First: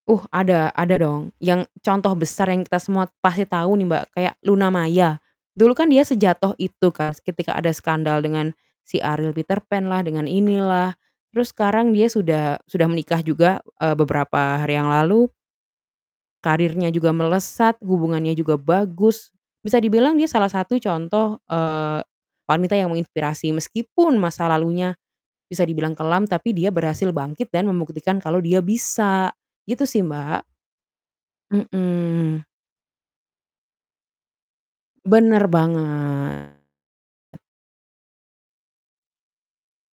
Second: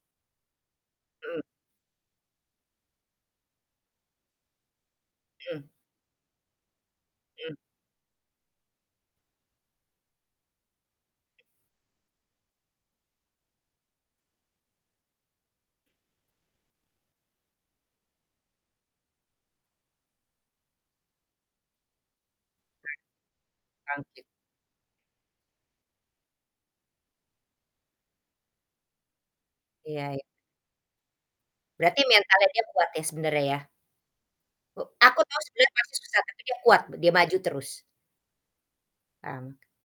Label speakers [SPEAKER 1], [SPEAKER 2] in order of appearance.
[SPEAKER 1] Uh, ada ada dong.
[SPEAKER 2] Mhm.
[SPEAKER 1] Yang contoh besar yang kita semua pasti tahu nih Mbak, kayak Luna Maya.
[SPEAKER 2] Mmm.
[SPEAKER 1] Dulu kan dia sejatuh itu kas, ketika
[SPEAKER 2] Mhm.
[SPEAKER 1] ada skandal dengan si Ariel Peterpan lah, dengan ini lah. Terus sekarang dia sudah sudah menikah juga, eee, beberapa hari yang lalu karirnya juga melesat, hubungannya juga bagus. Bisa dibilang dia salah satu contoh, eee, wanita yang
[SPEAKER 2] [unintelligible]
[SPEAKER 1] menginspirasi, meskipun
[SPEAKER 2] Bangkit.
[SPEAKER 1] masa lalunya, bisa dibilang kelam, tapi dia berhasil bangkit dan membuktikan kalau dia bisa. Gitu sih,
[SPEAKER 2] Iya y
[SPEAKER 1] Mbak.
[SPEAKER 2] Berarti
[SPEAKER 1] Mhm.
[SPEAKER 2] mentalnya dia kuat ya, sebenarnya ya? U aku tahu
[SPEAKER 1] Benar
[SPEAKER 2] sebenarnya pasti susah, tapi
[SPEAKER 1] banget.
[SPEAKER 2] dia kuat, dia maju terus. Kan.